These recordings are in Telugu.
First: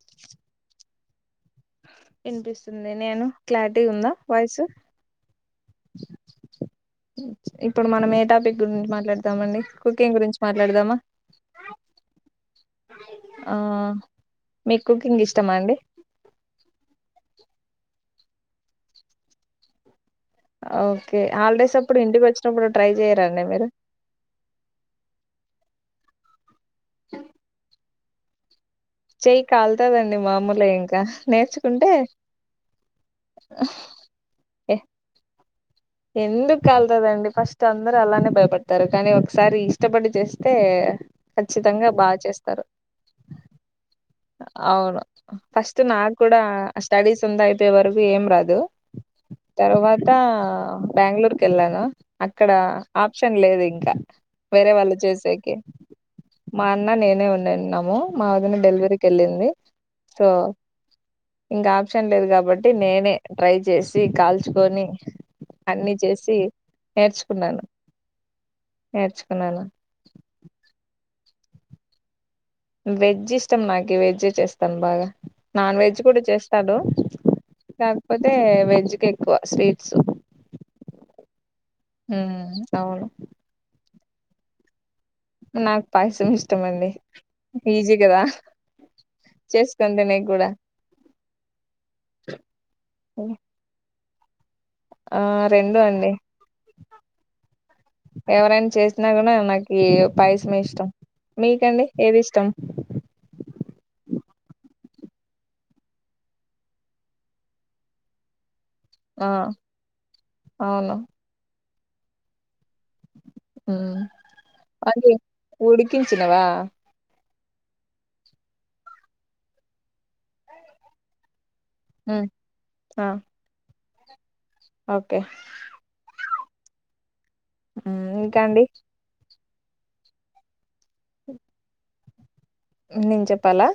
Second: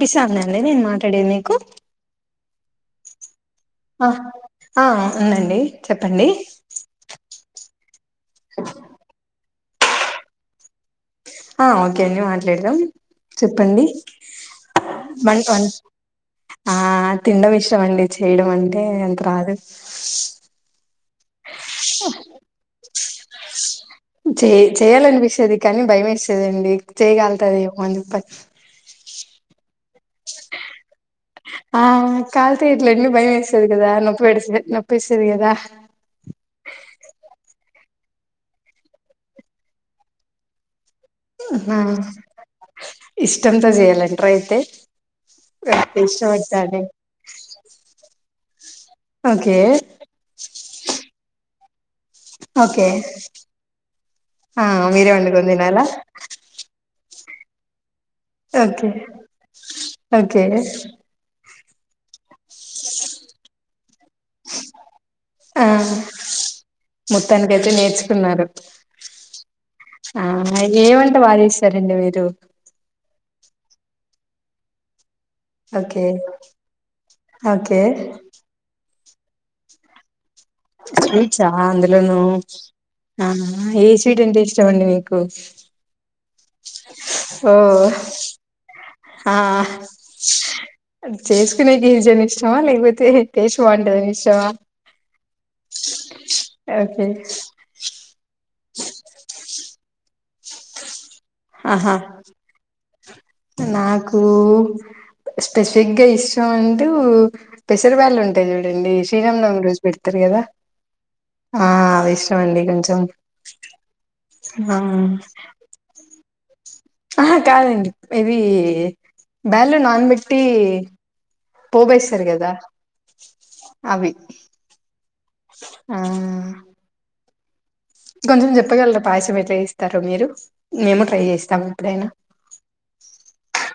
డిసాన్ అన్ననేే నేన్ మాట్ కడే నీకు వినిపిస్తుంది. నేను క్లారిటీగ ఉందా వాయిసు. చెప్పండీ. ఇప్పుడు మనం ఏద్ టాపిక్ గురిండి మాట్లాదామండి. కుకింగ్ గురించి మాట్లాడదామా. ఆ ఓకే అండి మాట్లాడుదాం. ఆ చెప్పండీ. మీకు కుకింగ్ వం ఇష్టమా అండి ఆ తిండం ఇష్టం అండి. చేయడం అంటే అంత రాదు. ఓక్ కే హాలిడేస్ అప్పుడు ఇంటికి వచ్చినప్పుడు ట్రై చేయరా అండి మీరు. చ్చేది కాని భయం ఏస్తదండి చెయ్యి కాలుతదేమో అని చెయ్ కాల్ తదన్ ఆ కాల్తే ఇట్లన్నీ భయం వేస్తది గదా, నొప్పి పెడస్ ఇదె నొప్పేస్తది గదా. ఎందుకు కాలుతదండి ఫస్ట్ అందరూ అలానే భయపడతారు కానీ ఒక్సారి ఇష్టపడి చేస్తే. ఆ ఖచ్చితంగా బాగ చేస్తారు. ఇష్టంతో చేయాలండి ట్రై అయితే అవును ఫస్ట్ నాక్ కూడా ఇష్టపడతాండి స్టడీస్ ఉందయిపోయే వరకు ఏం రాదు. దో ఓకే బ్యాంగ్ళూరుకి. కెళ్ళానా అక్కడా ఓకే ఆప్షన్ లేద్ ఇంకా. ఆ వేరే వాళ్ళు మీరే వండుకొని చేసేకి. తినాలా మా అన్నా నేనే ఉన్నెన్నామూ. ఓకే సో ఓకే ఇంకా ఆప్షన్ లేదు కాబట్టి, నేనే ట్రై చేసి కాల్చుకొని. ఆ అన్ని చేసి నేర్చుకున్నాను మొత్తానికయితే నేర్చుకున్నారు. నేర్చుకున్నాను ఆ ఏవం ట బాగ చేసారండి మీరూ. వెజ్ ఇష్టం నాకి, వెజ్జే చేస్తాన్ బాగా. నాన్ వెజ్ ఓకే కూడా చేస్తాడు ఓకే కాకపోతే వెజ్ కే స్వీట్సు స్వీట్స్ ఆ అందులోను అవును ఆ స్వీట్ అంటే ఇష్టంమండి మీకు నాకు పాయసం ఇష్ ఇష్టమండి ఓ ఈజీ కదా ఆ చేసుకొని తినేకి కూడా చేసుకునేకి ఈజి అని ఇష్టమా లేకపోతే టేస్ట్ బాగుంటదని ఇష్ టం ఆ రెండూ అండి ఓకే ఎవరైనా చేసినా కూడా నాకి పాయసమే ఇష్టం మీకండి ఆహా ఏది ఇష్టం కు స్పెసిఫిక్ గా ఇష్టం అంటూ పెసర్ బ్యాల్ ఉంటాయి చూ డండి ఆ శ్రీరాంనవమి రోజు పెడతరు కదా అవును ఆ అది ఇష్టంమండి కొం మ్మ్ అది ఆ ఉడికించి గదా ఆహ కాదండి ఇది బ్యాల్లు నానబెట్టి పోబుయేస్సరు ఉమ్ కదా ఆ అవి ఓకే ఆ ఉమ్ ఇంకా గొంజెం అండి జెప్పగల్రా పాయసమెట్ టేస్తారు మీరు మేము ట్రై చేస్తాము ఎప్పుడైనా నేన్ చెప్పాలా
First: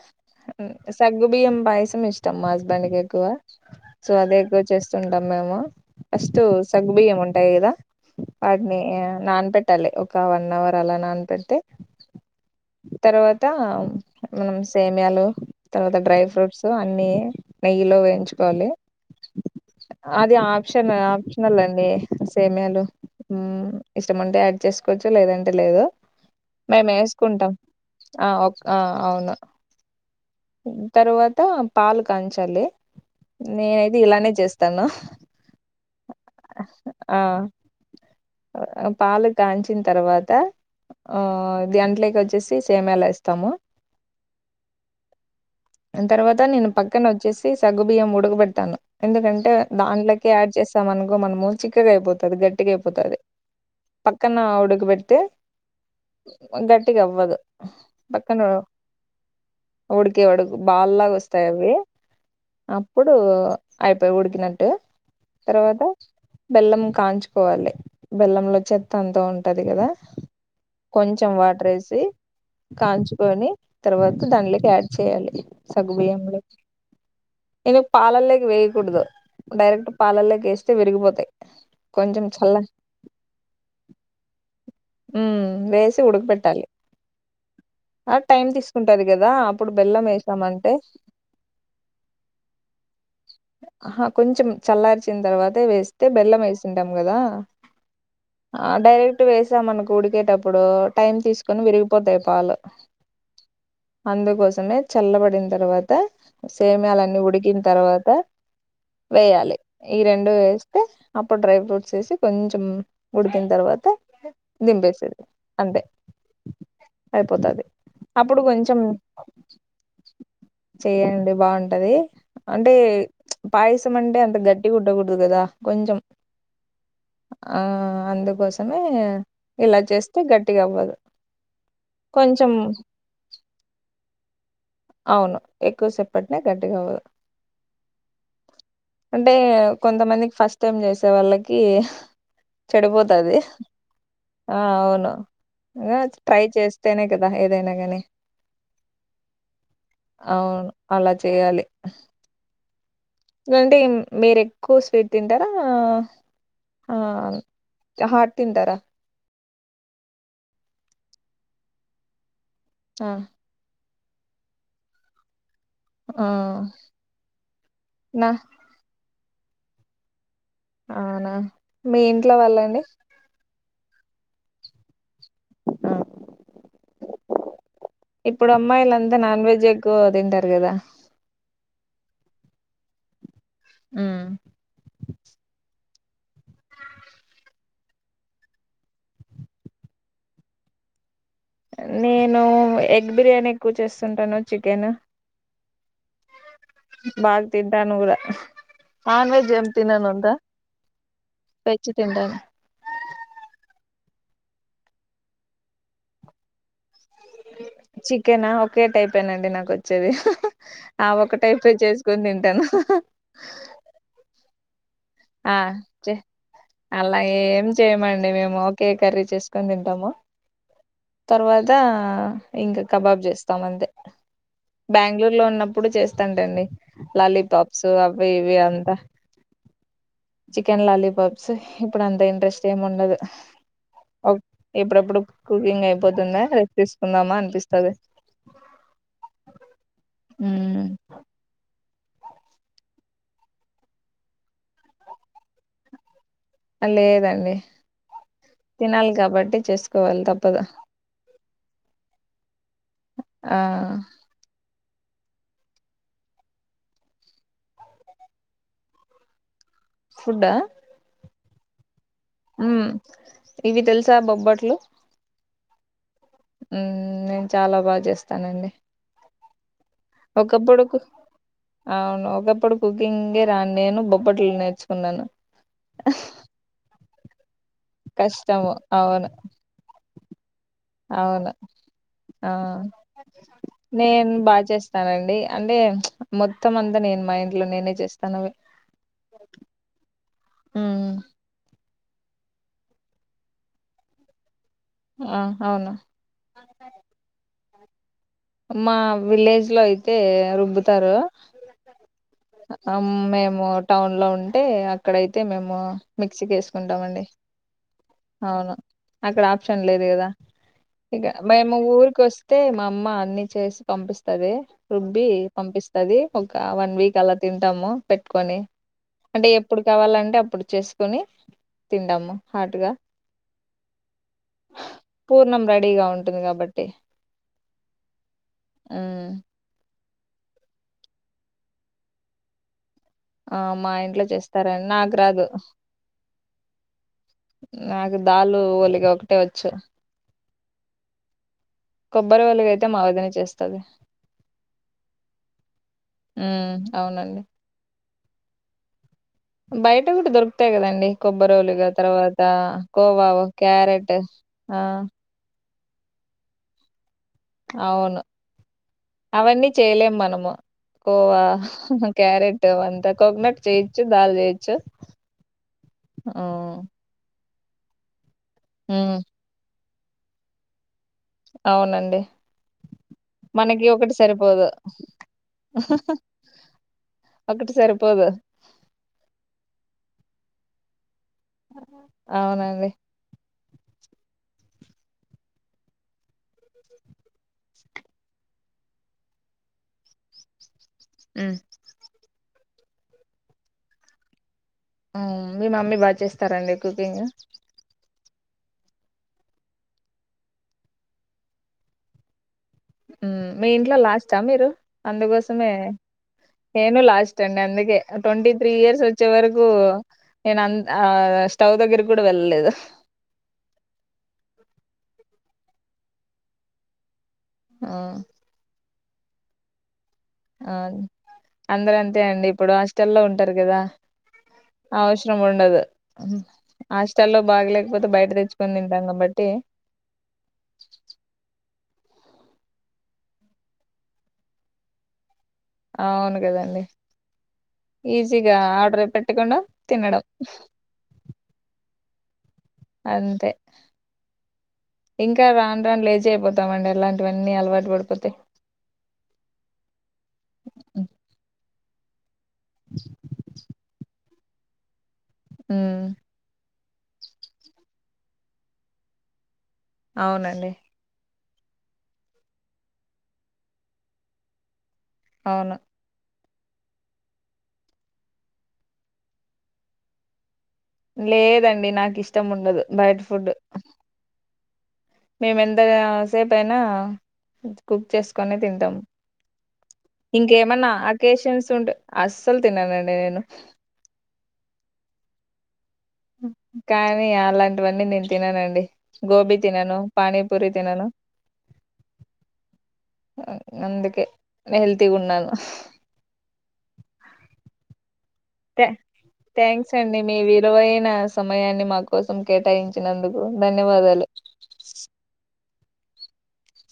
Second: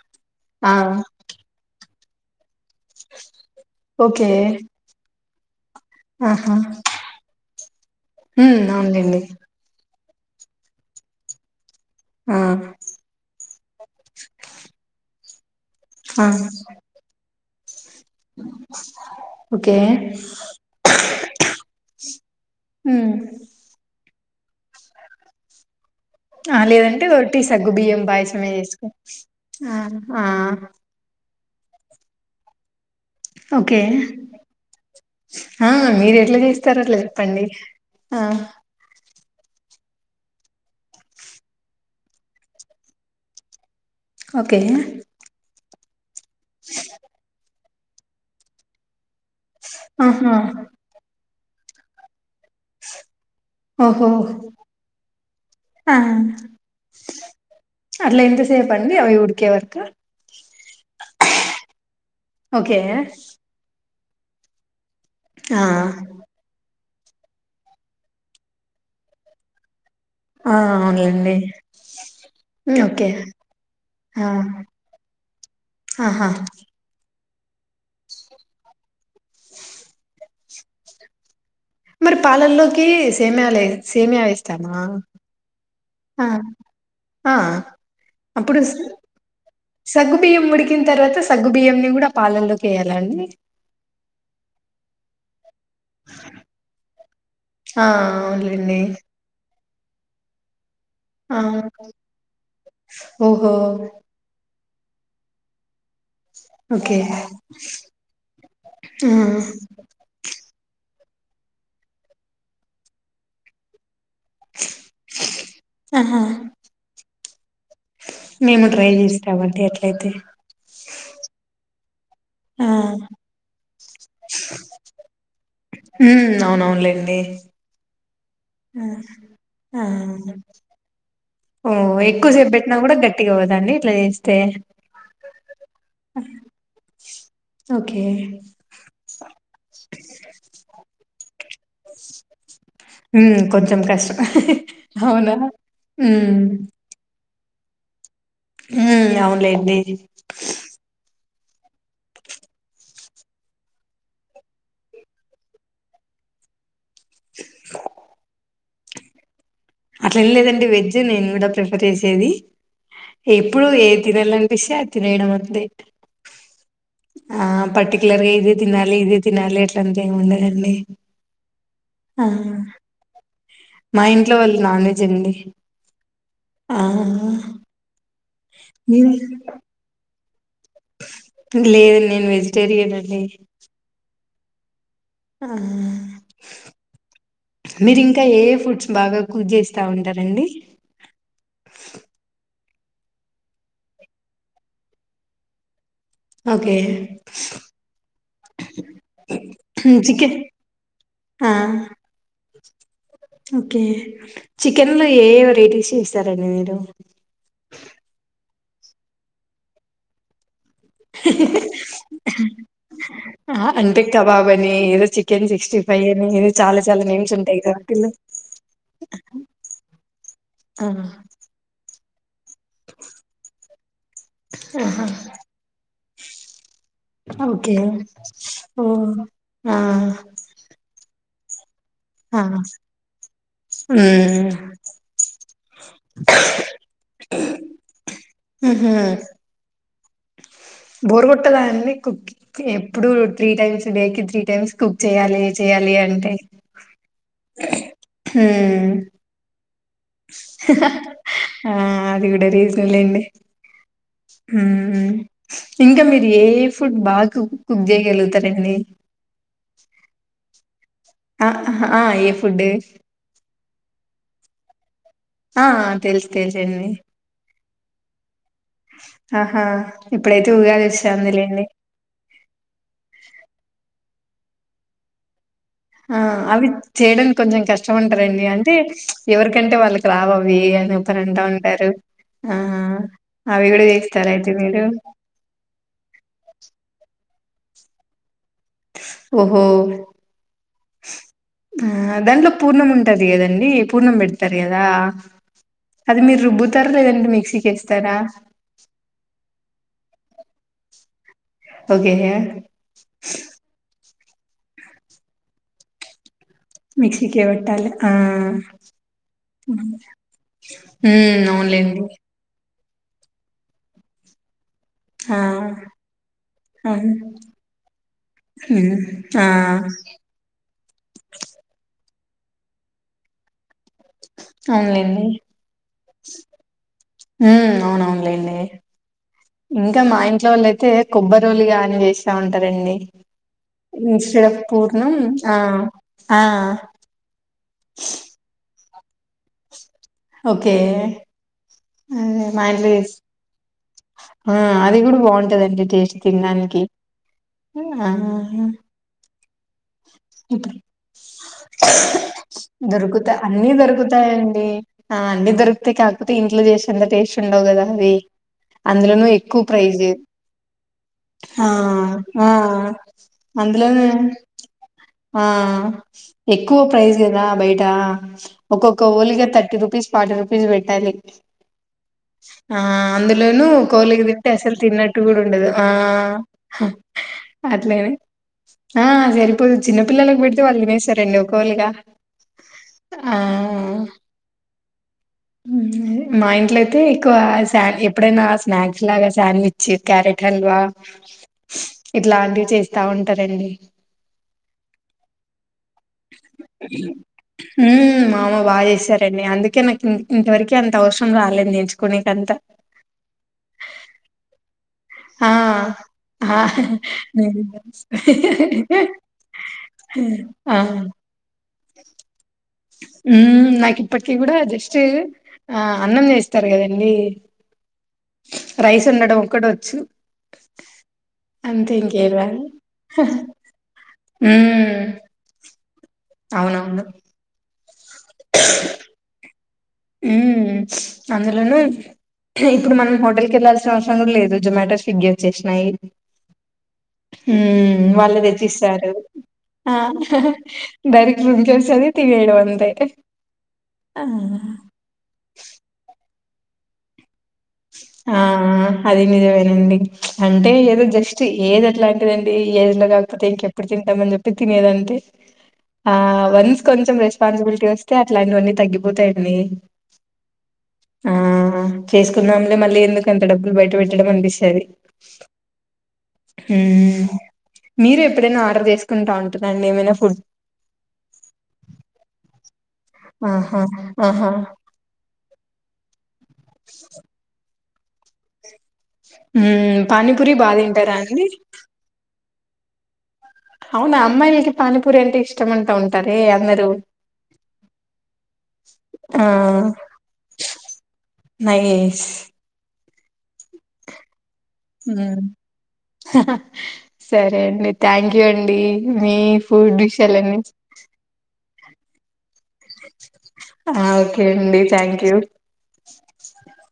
మ్ ఆ సగ్గు బియ్యం పాయసం ఇష్ట్ ట్టమాస్ దానికేక్కువ సో ఓకే అదే ఎక్కువ చేస్తున్ తన్నేమో ఫస్టు ఆహా సగ్ బియ్యం ఉంటాయ్ కదా ఉమ్ వాటిని అవునులేండి నాన్ పెట్టాలి. ఒక వన్ అవర్ అలా నాన్పెడితే ఆ టాం మనం సేమ్యాలు తర్వాత డ్రై ఆ ఫ్రూట్సు అన్ని నెయ్యిలో వేయించుకోవాలి ఓకే అది ఆప్షన్ ఆప్షనల్ అండి సేమ్యాలు ఉమ్ ఊ ఇష్టముంటే యాడ్ చేసుకోవచ్చు లేదంటే లేదు ఆ మేము లేదంటే వొట్టి వేసుకుంటాం సగ్గు బియ్యం బాయ్ ఆ ఒక్ ఆ ఆ అ తరువాత పాలు కాంచాలి ఓకే నేనైతే ఇలానే చేస్తాను ఆ మీరు ఎట్లా చేస్తారు అట్లా ఆ చెప్పండి ఆ పాలు కాంచిన తర్వాత ఆ దాంట్లోకి విచ్చేసి సేమ్యాలు వేస్తాము ఒకే దాని తర్వాత నేను పక్కన వచ్చేసి సగ్గుబియ్యం ఉడకబెట్టాను ఎందుకంటే దాంట్లోకి ఆహా యాడ్ చేస్తాం అనుకో మనము చిక్కగా అయిపోతది గట్టిగా అయిపోతది ఓహో పక్కన ఉడుకబెడితే ఆ గట్టిగా అవ్వదు అట్లా పక్కన ఎంతసేపు అండి అవి ఉడికే వరకు ఉడికేవరకు బాల్లాగా వస్తాయి అవి ఓకే అప్పుడు అయిపోయి ఉడికినట్టు ఆ తర్వాత బెల్లం కాంచుకోవాలి బెల్లంలో చెత్త అంత ఉంటుంది కదా ఆ కొంచెం అవునులేండి వాటర్ వేసి ఓకే కాంచుకొని ఆ తర్వాత దాంట్లోకి యాడ్ చేయాలి ఆహా సగుబియ్యంలో నేను పాలల్లోకి వేయకూడదు డైరెక్ట్ పాలల్లోకి వేస్తే విరిగిపోతాయి మరి కొంచెం చల్ల పాలల్లోకి సేమ్యాల్ సేమియా ఎస్తామా. ఉమ్ వేసి ఆ ఉడకబెట్టాలి ఆ ఆ టైం అప్పుడు తీసుకుంటది కదా అప్పుడు బెల్లం సగ్గు బియ్యం వేసామంటే ఉడికిన తర్వాత సగ్గు బియ్యం ని కూడా పాలలోకి ఎయాలండి. వచ్చిన తర్వాత. వేస్తే బెల్లం వేసుకుంటాం కదా ఆ అ అవునులేండి డైరెక్ట్ వేస్ ఇక మనకు ఉడికేటప్పుడు. టైమ్ ఆ తీసుకొని విరిగిపోతాయి పాలు ఓహో అందుకోసమే. చల్లబడిన తర్వాత. తర్వాత ఓకే సేమ్యాలు అన్ని ఉడికిన తర్వాత ఆ వేయాలి ఈ రెండు వేస్తే తర్వాత అప్పుడు డ్రై ఫ్రూట్స్ వేసి కొంచెం ఉడికిన తర్వాత దింపేసేది అంతే. ఆహా అయిపోతది. అప్పుడు మేము కొంచెం ట్రై చేస్తామండి అట్లయితే చెయండి బాగుంటది ఆ అంటే పాయసం అంటే అంత గట్టి గుట్టకూడదు కదా కొంచెం ఉమ్ అవునవునులేండి ఆ. అందు కోసమే ఆ ఆ ఓ కొంచెం ఎక్కువసేపు పెట్టినా కూడా. [inaudible] అవును ఎక్కువసేపటినే గట్టిగా అవ్వదు ఓకే అంటే కొంతమందికి కి చెడిపోతాది ఉమ్ కొంచెం కష్టం ఆ అవును అవునా ఇ ట్రై ఉమ్ చేస్తేనే క. ఏదైనాగానీ ఉమ్ అవును లేంది తేయాలి అంటే మీరు ఎక్కువ స్వీట్ తింటారా ఆహ్ ఆ హాట్ తింటారా అట్లేం లేదండి వెజ్ నేను కూడా ప్రిఫర్ చేసేది. ఆ ఎప్పుడు ఏద్ ఏది తినాలనిపిస్తే అది తెనేయడం అంతే ఆ ఆ నా పర్టిక్యులర్గా ఇది తినాలి ఇద్ తినాలే అట్ల అంతా ఏమి ఉండదు అవునా మీ ఇంట్లో వాళ్ళండి మైండ్ వాళ్ళు నాన్ వెజ్ అండి ఆహ్ ఇప్పుడు అమ్మాయిల అంతా నాన్ వెజ్ ఎక్కువ తింటారు కదా లేదు నేను వెజ్ తెరినండి ఆ ఆ మీరు ఇంకా ఏ ఫుడ్స్ బాగా కుక్ చేస్తా ఉంటారంండి నేను ఎగ్ బిర్యానీ ఎక్కువ చేస్తుంటాను చికెన్ ఓకే బాగా తింటాను ఊర నాన్ వెజ్ ఎం తిన్నాను అంత చికెన్ ఆ వెజ్ తింటాను ఓకే చికెన్ లో ఏ వెరైటీస్ చేస్తారండి మీరు చికెనా ఒకే టైప్ేనాండి నాకు వచ్చేది ఆ ఒక టైపే చేసుకుొని తింటాను ఏదాస్ ఆ చే అలాగ నేమ్స్ ఉంటాయి ఏం కదా వాటిల్లో చేయమండి మేము ఒకే కర్రీ చేసుకొని తింటాము ఆ! తర్వాత ఇంకా కబాబ్ చేస్తాం అంతే ఆహా బెంగళూరులో ఉన్నప్పుడు చేస్తాంటండి ఓకే లాలీపాప్స్ అవి ఇవి ఓ అంతా ఆ చికెన్ లాలీపాప్ సహి ఇప్పుడు అంత ఆ ఇంట్రెస్ట్ ఏం ఉండదు మ్మ్ ఏప్పుడప్పుడు కుకింగ్ అ పోతుంద రేపు తీసుకుందామా అనిపిస్తది ఊహూ ఉమ్ బోర్ కొంటదా అండి కుక్ కి ఎప్పుడు త్రీ టైమ్స్ డేకి త్రీ టైమ్స్ కుక్ చేయాలి చేయాలి అంటే ఆ లేదండి మ్మ్ తినాలి కాబట్టి చేసుకో వాలి తప్పదు ఆ అది కూడ రీసన్ లెండి ఆ ఉ ఉ ఇంకా మీరు ఏ ఏ ఫుడ్ బాగా కుక్ కుక్ చేయగలుగుతారండి ఫుడ్ డా ఆహా ఆ ఏ ఫుడ్ ఇవి తెలుసా బొబ్బట్లు ఆ తెలుసు తెలుసండి ఉనే చాలా బాగా చేస్తానండి ఆహా ఇప్పుడైతే ఒకప్పుడు ఉగాది కు వస్తాందిలేండి అవును ఒకప్పుడు కుకింగ్ ఏ రాని నేను బ బొబ్బట్లు నేర్చుకున్నాను ఆ అవి చేయడం కొంచెం కష్టం అంటారండి కష్టము అంటే అవును ఎవరికంటే వాళ్ళకి రావు అవ్వి అని ఒకరు అంటా అవును ఉంటారు ఆ అ అవి కూడా చేస్తారు నేను అయితే బాగా మీరు చేస్తానండి లో నేనే చేస్తాను ఓహో ఉమ్, ఆ దాంట్లో పూర్ణం ఉంటంది కదండి పూర్ణం పెడతారు కదా ఆ అవును అది మీరు రుబ్బుతారు లేదండి మిక్సీకి వేస్త తర మా విలేజ్ లో ఇయి అయితే రుబ్బుతారు ఓకే మేము టౌన్ లో ఉ అంటే అక్కడయితే మేము మిక్స్ వేసుసుకుంటామండి మిక్సీకే పెట్టాలి ఆ అవును అక్కడ ఆప్షన్ ఉమ్ లేదు కదా ఇగ మేము అవునులేండి ఊరికి వస్తే మా మా అన్ని చేసి పంపిస్తది రుబ్బి ఆ పంపిస్తది ఒక వన్ అవును వీక్ అలా తింటాము పెట్టుకొని ఉమ్ ఆ అంటే ఎప్పుడు కావాలంటే అప్పుడు చేసుకొని తింటాము హార్ట్ గా అవునులెండి రెడీగా ఉంటుంది కాబట్టి ఉ అవునవును ఏ లే ఉమ్, ఉ ఇంకా మా ఇంట్లో వాళ్లయితే కొబ్బరిరోలు గాని వేస్తా ఉంటారండి ఆ మా ఇంట్లో ఇన్స్టెడ్ ఆఫ్ చేస్తారని పూర్ణం నాకు రాదు ఆ ఆ నాకు దలు ఒలిగ ఒకటే వచ్చు ఒకే అదే కొబ్బరి మా ఒలిగ అయితే ఇండ్ వదిన చేస్తది ఆ అది కూడా బాగుంటదండి టేస్ట్ ఉమ్ తినడానికి అవునండి ఆ హ బయట కూడా దొరుకుతాయి కదండి కొబ్బరోలుగా తర్వాత దొరుకుతా కోవావ అన్ని క్యారెట్ ఆ అతే కాకపోతే ఇంట్లో చేసేఅంత టేస్ట్ ఉండవు కదా అవి అవును అందులోనూ ఎక్కువ అవన్నీ ప్రైజ్ చేయలేము మనము కోవా ఆ ఆ క్యారెట్ అంతా కోకనట్ చేయచ్చు అందులోనే దాల్ చేయొచ్చు ఆ ఎక్కువ ఉమ్ ప్రైజ్ బయటా ఒక్కొక్క ఉమ్, ఓలిగా థర్టీ రూపీస్ ఫార్టీ రూపీస్ పెట్టండి అవునండి ఆ అందులోనూ మనకి ఒకటి కోలికి త్తితే సరిపోదు అసలు తిన్నట్టు గూడా ఉండదు ఆ ఒకటి అట్లనే సరిపోదు ఆ సరి ఉ చిన్న పిల్లలకు వెడితే వాళే వేస్ తరెండి కోలగా అవునండి ఆ ఆ మా ఇంట్లో అయితే ఎక్కువ సాను ఎప్పుడైనా స్నాక్స్ లాగా శాండ్విచ్ క్యారెట్ హల్వా మ్మ్ ఇట్లాంటివి చేసి తా ఉంటారండి ఆ మీ మమ్మీ బగా చేస్తారండి కుకింగ్ మామ బాగా చేశారండి అందుకే నాకు ఇం ఇంతవరకే అంత అవసరం రాలేదు ఎంచుకోనేకంత ఉ మీ ఇంట్లో లాస్ట్ ఆ మీరు ఆ అందుకోసమే ఆ నేను లాస్ట్ అండి నేను అందుకే ట్వంటీ త్రీ ఇయర్స్ వచ్చే వరకు నేను అంతు ఆ స్టవ్ దగ్గర కూడా వెళ్ళలేదు హుమ్ నాకు ఇప్పటికి గూడ జస్ట్ ఆ అన్నం చేస్తారు కదండీ ఆ రైస్ వండడం ఒక్కటి వచ్చు అ అందరు అంతే ఇంకేం అండి రాదు ఇప్పుడు హాస్టల్ల్లో ఉంటారు గదా ఉమ్, అవసరం ఉండదు అవునవును హాస్టల్లో బాలేగు పోతే బయట తెచ్చుకొని తింటాం కాబట్టి ఉ అందులోను ఇప్పుడు మనం హోటల్కి వెళ్ళల్సిన అవసరం కూడా లేదు జొమాటో స్విగ్గీఏ చేసినయి అవును కదండి హు వాళ్లు ఈజీగా ఆర్డర్ తెచ్చిస్తారు పెట్టకుండా ఆ తినడం హహ డైరెక్ట్ రూమ్కేవస్తది తియాడవదు అంతేగా అంతే ఆ ఇంకా రాను రాను లేచ్ అయ్యిపోతామండి ఎలాంటివ ఆ అది నిజమేనండి అంటే ఏదో జస్ట్ ఏద్ అది లైన్ ఇదండి ఈ ఏజ్ లో కాకపోతే ఇంకెప్పుడు తింటాం మని చెప్పి ప్రతినీదంటే ఉమ్ ఆ వన్స్ కొంచెం రెస్పాన్సిబులిటీ వస్తే అట్లాంటివన్నీ తగ్గిపోతాయండి అవునండి ఆ చేసుకో కున్నాములే మళ్ళీ ఎందుకు అంత డబ్బులు బయట పెట్టడం అనిపిస్తది అవును హుమ్ మీరు ఎప్పుడైనా ఆర్డర్ చేసుకుంటా ఉంటుందండి ఏమైనా ఫుడ్ లేదండి నాకు ఇష్టం ఉండదు బయిట్ ఫుడ్ ఆహా ఆహా మేము ఎంత సేపు అయినా హ్న హ్నా కుక్ చేసుకుని తింటాం ఊః పానీపూరి బాగా తింటారా అండి అకేషన్స్ ఉంటే అస్సలు తిననండి నేను అవునా అమ్మాయిలకి పానిపూరి అంటే ఇష్టం అండి కానీ అలాంటివన్నీ నేను తిననండి ఆ గోబీ తినను పానీపూరి తినను నైస్ ఆ సరే అండి థ్యాంక్ య థ్యాంక్స్ అండి మీ విషయాలన్నీ విలువైన సమయాన్ని మా కోసం కేటాయించినందుకు ఆ ధన్యవాదాలు ఓకే అండి థ్యాంక్ యూ [unintelligible]